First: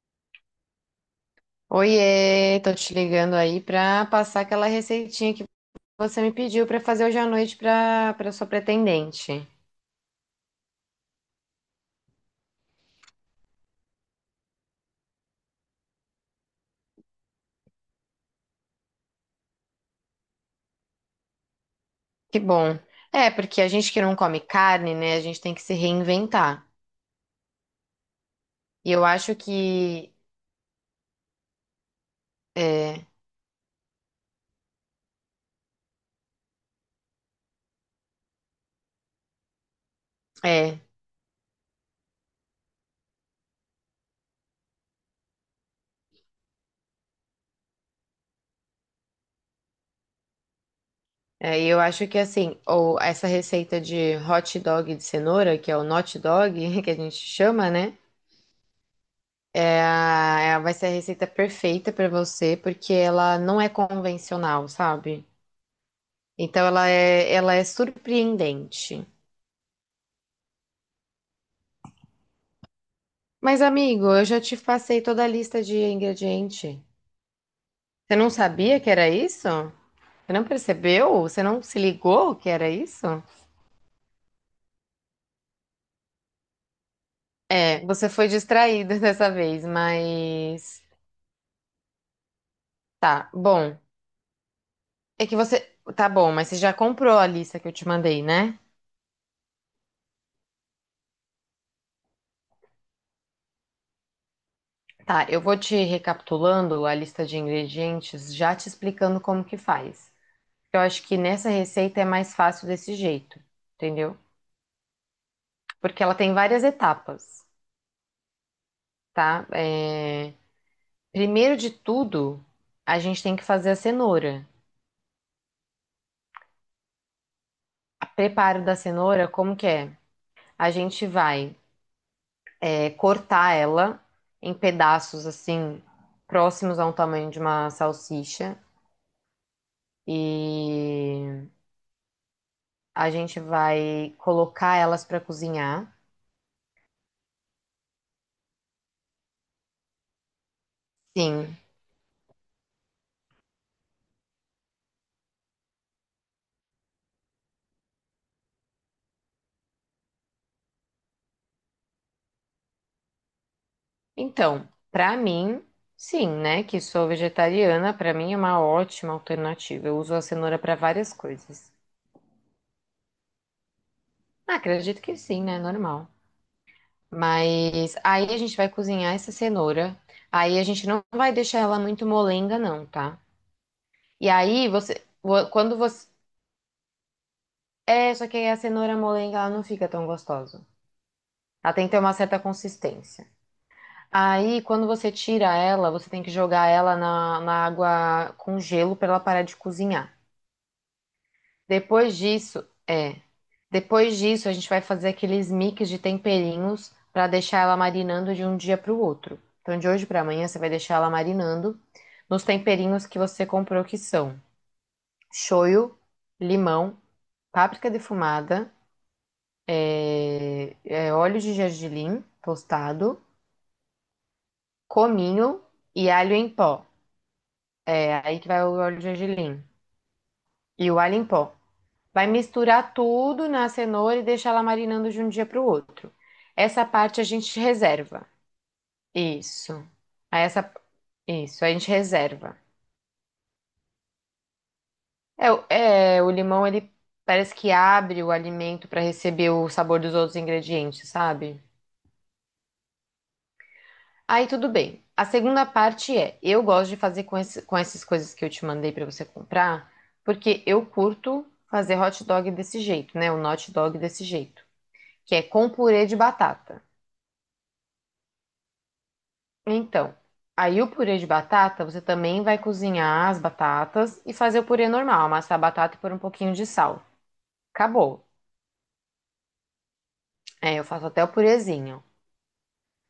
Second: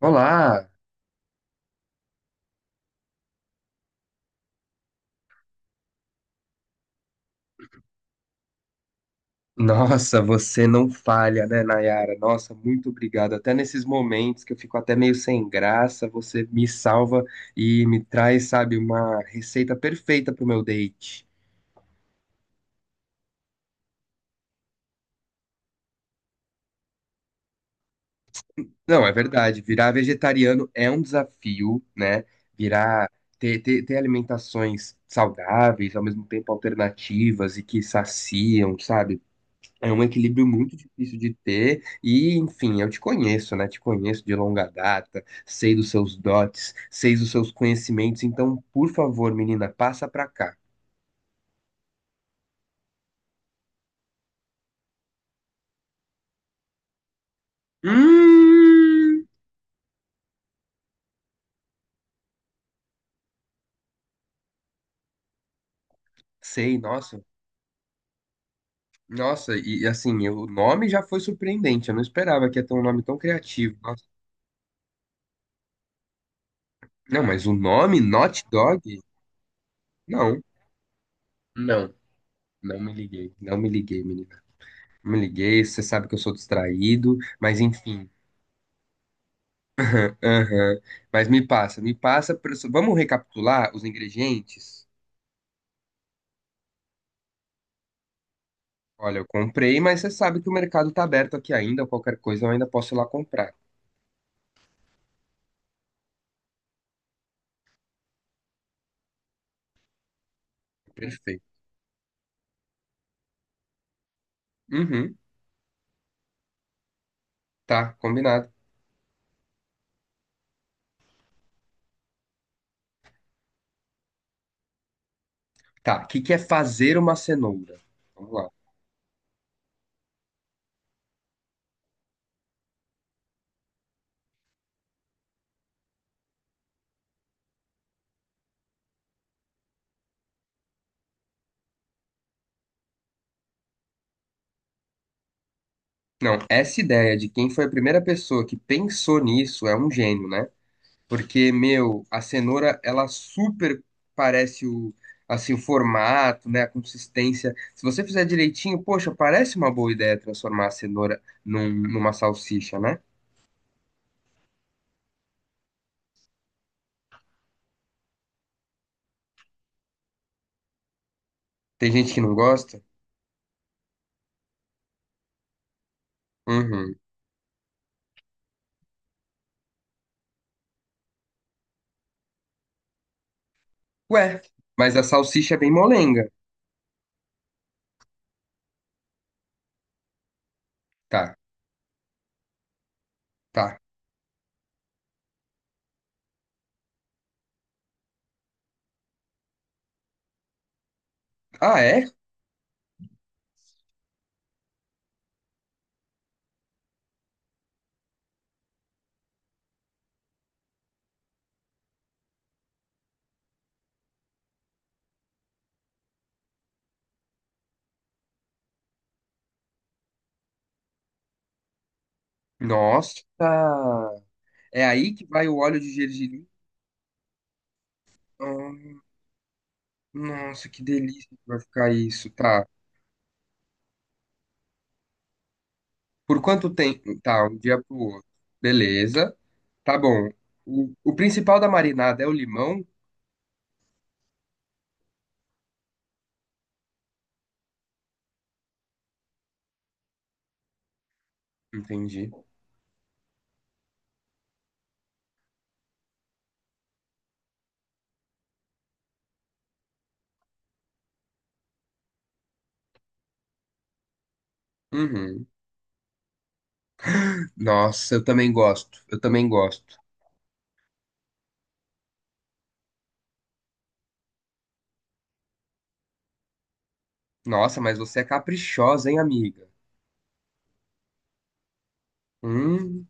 Olá! Oiê, tô te ligando aí pra passar aquela receitinha que você me pediu pra fazer hoje à noite pra para sua pretendente. Nossa, você não falha, né, Nayara? Nossa, muito obrigado. Até nesses momentos que eu fico até meio sem graça, você me salva e me traz, sabe, uma receita perfeita pro meu date. Que bom. É, porque a gente que não come carne, né, a gente tem que se reinventar. E eu Não, é acho verdade, virar que vegetariano é um desafio, né? é, Virar, ter alimentações saudáveis, ao mesmo tempo alternativas e que saciam, sabe? É um equilíbrio muito é, difícil de ter, e enfim, eu te conheço, né? Te conheço de longa data, sei dos seus dotes, sei dos seus conhecimentos, então, por favor, menina, passa pra cá. Assim, ou essa receita de hot dog de cenoura, que é o not dog, que a gente chama, né? Hum, Vai ser a receita perfeita pra você, porque ela não é convencional, sabe? Então sei, ela nossa, é, ela é surpreendente. nossa, e assim, o nome já foi surpreendente, eu não esperava que ia ter um nome tão Mas, criativo. Nossa. amigo, eu já te passei toda a lista de ingrediente. Não, mas o nome, Você não Not sabia Dog? que era isso? Você Não, não percebeu? Você não se não, ligou que era isso? Não me liguei, menina. Não me liguei, você sabe que eu sou distraído, mas É, enfim. você foi distraído dessa vez, Aham. mas Mas me passa. Vamos tá, recapitular bom. os ingredientes? É que você Tá bom, mas você já comprou a lista que eu te mandei, né? Olha, eu comprei, mas você sabe que o mercado tá aberto aqui ainda. Qualquer coisa eu ainda posso ir lá comprar. Tá, eu vou te recapitulando a lista de ingredientes, já te explicando como que faz. Eu acho que Perfeito. nessa receita é mais fácil desse jeito, entendeu? Uhum. Porque ela tem várias etapas, Tá, combinado. tá? Primeiro de tudo, a gente tem que fazer a cenoura. Tá, o que que é fazer uma cenoura? O Vamos lá. preparo da cenoura, como que é? A gente vai cortar ela em pedaços assim, próximos ao tamanho de uma salsicha. E a gente vai colocar elas para cozinhar. Não, essa ideia de quem foi a primeira pessoa que pensou nisso é um gênio, né? Porque, Sim. meu, a cenoura, ela super parece o, assim, o formato, né, a consistência. Se você fizer direitinho, poxa, parece uma boa ideia transformar a cenoura numa salsicha, né? Então, para mim, sim, né? Que sou vegetariana, para mim é uma ótima alternativa. Eu uso a cenoura para várias coisas. Tem gente que não gosta. Ah, acredito que sim, né? Normal. Uhum. Mas aí a gente vai cozinhar essa cenoura. Aí a gente não vai deixar ela muito molenga, não, tá? E Ué, aí mas a você. Vo- salsicha é bem Quando você. molenga. É, só que aí a cenoura molenga ela não fica tão gostosa. Tá, Ela tem que ter uma certa consistência. tá. Aí, quando você tira ela, você tem que jogar ela na água com gelo pra ela parar de cozinhar. Ah, é? Depois disso, é. Depois disso, a gente vai fazer aqueles mix de temperinhos para deixar ela marinando de um dia para o outro. Então, de hoje para amanhã, você vai deixar ela marinando nos temperinhos que você comprou, que são shoyu, limão, páprica defumada, óleo de gergelim tostado, Nossa. É aí que vai o cominho óleo de e alho gergelim. em pó. É aí que vai o Ah, óleo de gergelim. nossa, que E o alho em delícia que pó. vai ficar Vai isso. Tá. misturar tudo na cenoura e deixar ela marinando de um dia para o outro. Por quanto Essa tempo? parte a Tá, um gente dia pro outro. reserva. Beleza. Isso. Tá bom. Aí essa, O principal isso, da a gente marinada é o reserva. limão? O limão ele parece que abre o alimento para receber o sabor dos outros ingredientes, sabe? Entendi. Aí tudo bem. A segunda parte é, eu gosto de fazer com essas coisas que eu te mandei para você comprar, porque eu curto fazer hot dog desse jeito, né? O hot dog desse jeito, que é Uhum. com purê de batata. Nossa, eu também gosto. Eu também gosto. Então, aí o purê de batata, você também vai cozinhar as batatas e fazer o purê normal, amassar a batata e pôr um pouquinho de sal. Nossa, mas você é Acabou. caprichosa, hein, amiga? É, eu faço até o purezinho. Hum,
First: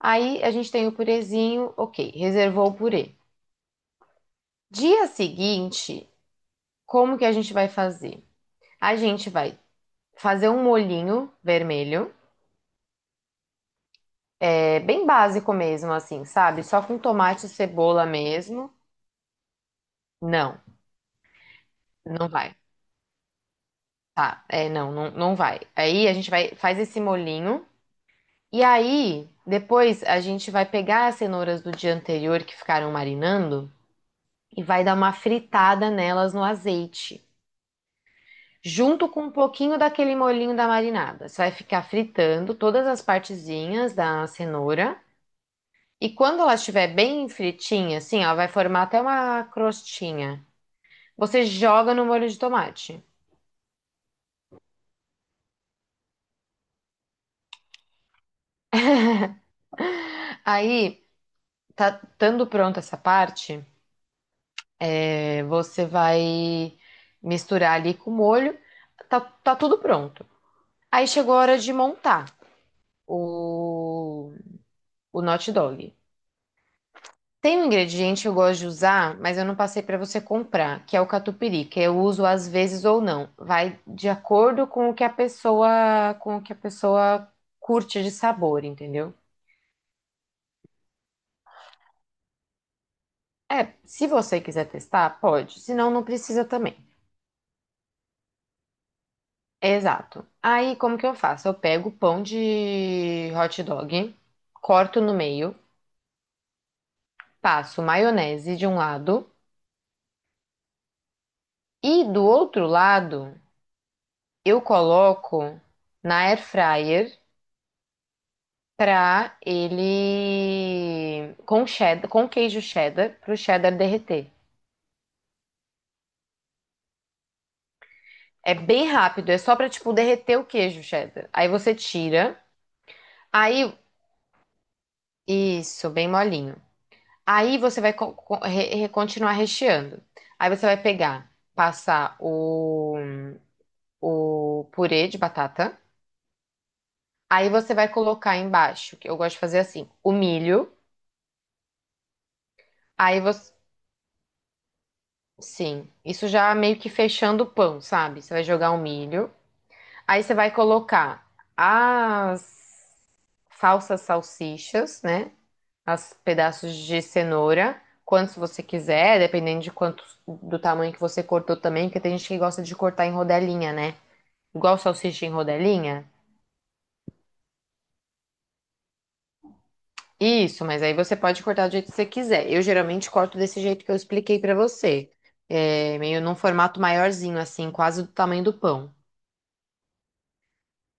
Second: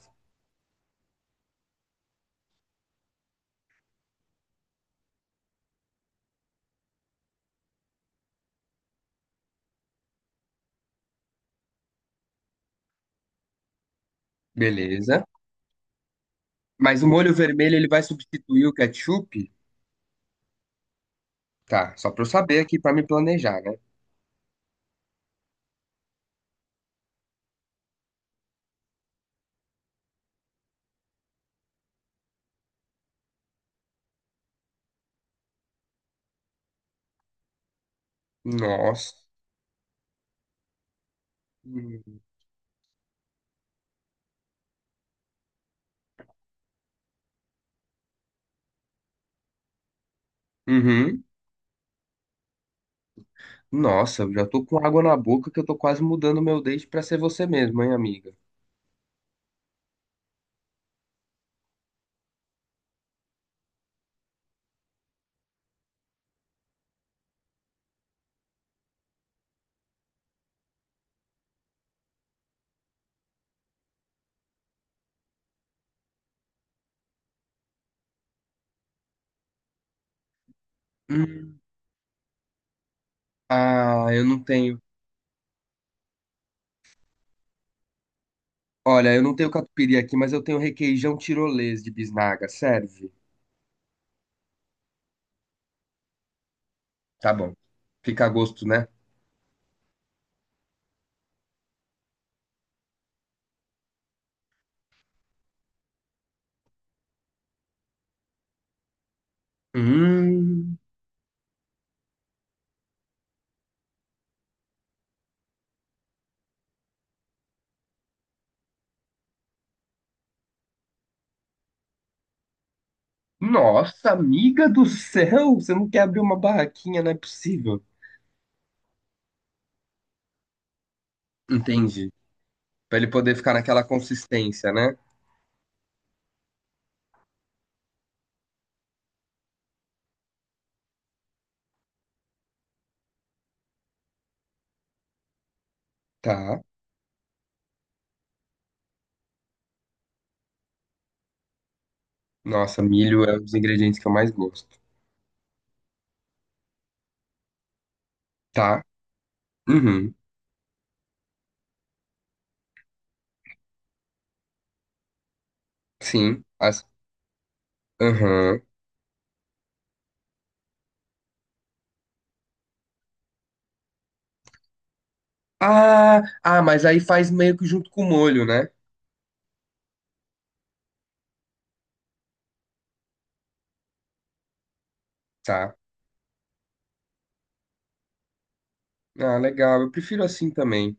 Aí a gente tem o purezinho, ok, reservou o purê. Dia seguinte, como que a gente vai fazer? A gente vai fazer um molhinho vermelho, é bem beleza. básico mesmo, assim, sabe? Só com Mas o molho tomate e vermelho ele vai cebola substituir mesmo. o ketchup? Não, Tá, só pra eu não vai. saber aqui pra me planejar, né? Tá, é, não, não vai. Aí a gente vai, faz esse molhinho. E aí, depois a gente vai pegar as cenouras do dia anterior que ficaram marinando e vai dar uma fritada nelas no azeite, junto com Nossa. um pouquinho daquele molhinho da marinada. Você vai ficar fritando todas as partezinhas da cenoura e quando ela estiver bem fritinha, assim, ela vai formar até uma crostinha. Uhum. Você joga no molho de tomate. Nossa, eu já tô com água na boca que eu tô quase mudando meu date pra ser você mesmo, hein, amiga? Aí, tá estando pronta essa parte, você vai misturar ali com o molho. Tá, tá tudo pronto. Aí chegou a hora de montar o, o hot dog. Tem um ingrediente que eu gosto de usar, mas eu não passei para você comprar, que é o Hum. catupiry, que eu uso às vezes ou não. Vai Ah, de eu não acordo tenho. com o que a pessoa, com o que a pessoa curte de sabor, Olha, entendeu? eu não tenho catupiry aqui, mas eu tenho requeijão tirolês de bisnaga. Serve? É, se você quiser testar, pode. Se não, não precisa também. Tá bom. Fica a gosto, né? Exato. Aí, como que eu faço? Eu pego o pão de hot dog, corto no meio, passo maionese de um lado Hum, e do outro lado eu coloco na air fryer pra ele com cheddar, com queijo cheddar, pro cheddar nossa, derreter. amiga do céu! Você não quer abrir uma barraquinha, não é possível. É bem rápido, é só pra, tipo, derreter o queijo cheddar. Aí você Entendi. tira, Pra ele poder ficar aí, naquela consistência, né? isso, bem molinho. Aí você vai continuar recheando. Aí você vai pegar, passar o purê de batata. Tá. Aí você vai colocar embaixo, que eu gosto de fazer assim, o milho. Nossa, Aí milho é um dos você ingredientes que eu mais gosto. Sim, isso já meio que fechando o pão, sabe? Você vai jogar o Tá. milho, Uhum. aí você vai colocar as falsas salsichas, né? As Sim. pedaços As... de cenoura, quantos Uhum. você quiser, dependendo de quanto do tamanho que você cortou também, porque tem gente que gosta de cortar em rodelinha, né? Igual salsicha em rodelinha. Ah, ah, mas aí faz meio que junto com o molho, né? Isso, mas aí você pode cortar do jeito que você quiser. Eu geralmente corto desse jeito que eu expliquei pra você, Tá. Meio num formato maiorzinho, assim, quase do tamanho do pão. Ah, legal. Eu prefiro assim também.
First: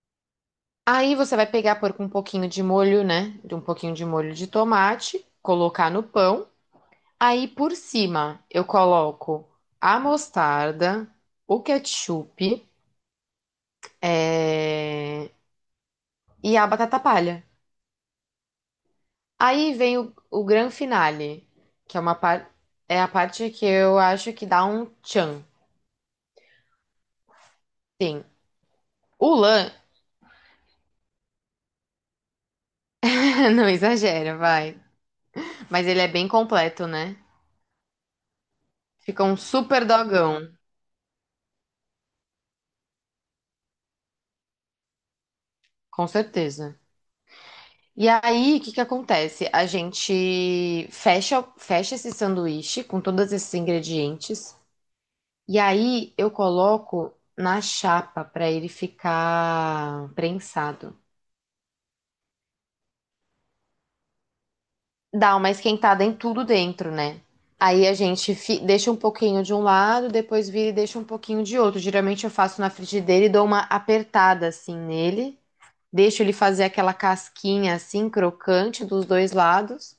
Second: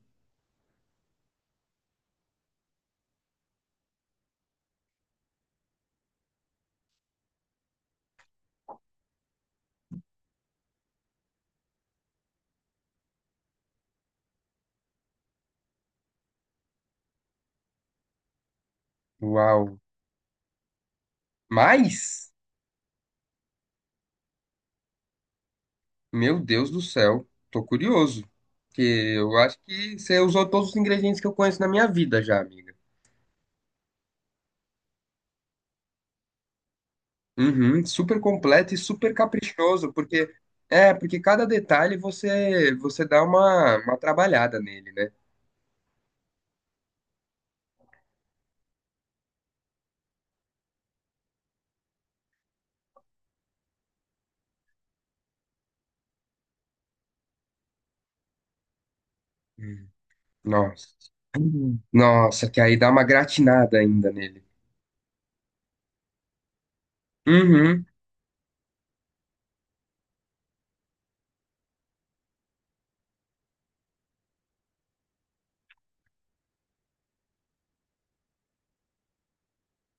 Aí você vai pegar, pôr com um pouquinho de molho, né? De um pouquinho de molho de tomate, colocar no pão. Aí por cima eu coloco a mostarda, o ketchup, é, e a batata palha. Uau. Aí vem o gran finale, que é uma Mas, é a parte que eu acho que dá um tchan. meu Deus do céu, tô Sim. curioso. Porque O eu acho lã, que você usou todos os ingredientes que eu conheço na minha vida já, amiga. não exagera, vai. Mas ele é bem completo, né? Uhum, super completo e super Fica um super caprichoso, porque dogão, é, porque cada detalhe você dá uma trabalhada nele, né? com certeza. E aí, o que que acontece? A gente fecha esse sanduíche com todos esses ingredientes. E aí, eu coloco na chapa para ele Hum. ficar Nossa. prensado. Nossa, que aí dá uma gratinada ainda nele. Dá uma esquentada em tudo dentro, né? Uhum. Aí a gente deixa um pouquinho de um lado, depois vira e deixa um pouquinho de outro. Geralmente eu faço na frigideira e dou uma apertada assim nele. Deixo ele fazer aquela casquinha assim, crocante dos dois lados.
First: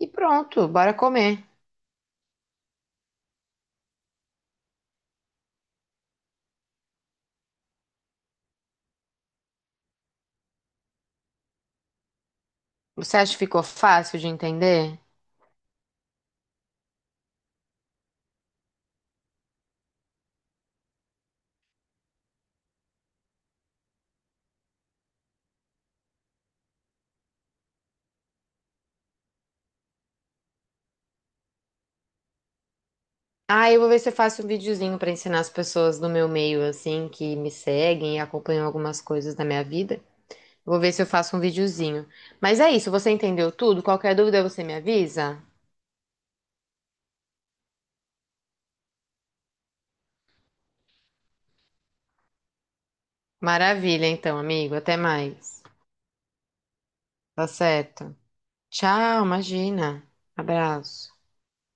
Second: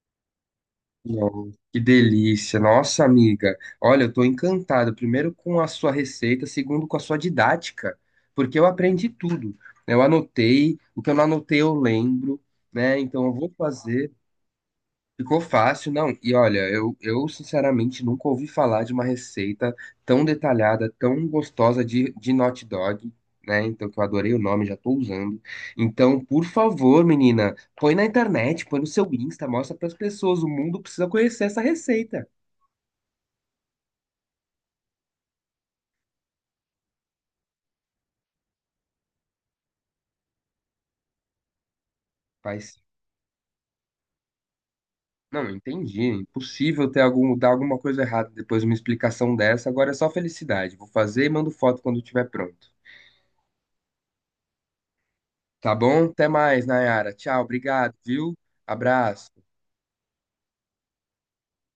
E pronto, bora comer. Não, que delícia, nossa amiga. Olha, eu tô encantado, primeiro com a sua receita, segundo com a sua didática, porque eu aprendi tudo. Eu anotei, o que eu não anotei eu lembro, né? Você Então acha eu que vou ficou fazer. fácil de entender? Ficou fácil, não. E olha, eu sinceramente nunca ouvi falar de uma receita tão detalhada, tão gostosa de hot dog, né? Então, que eu adorei o nome, já tô usando. Então, por favor, menina, põe na internet, põe no seu Insta, mostra para as pessoas. O mundo precisa conhecer essa receita. Ah, eu vou ver se eu faço um videozinho pra ensinar as pessoas do meu meio, assim, que me seguem e acompanham algumas coisas da minha vida. Vou ver se eu faço um videozinho. Mas é Faz. isso, você entendeu tudo? Qualquer dúvida você me avisa? Não, entendi. Impossível dar alguma coisa errada depois de uma explicação dessa. Agora é só felicidade. Vou fazer e mando foto quando estiver pronto. Maravilha, então, amigo. Até mais. Tá bom? Até mais, Nayara. Tchau, Tá obrigado, certo. viu? Tchau, Abraço. imagina. Abraço.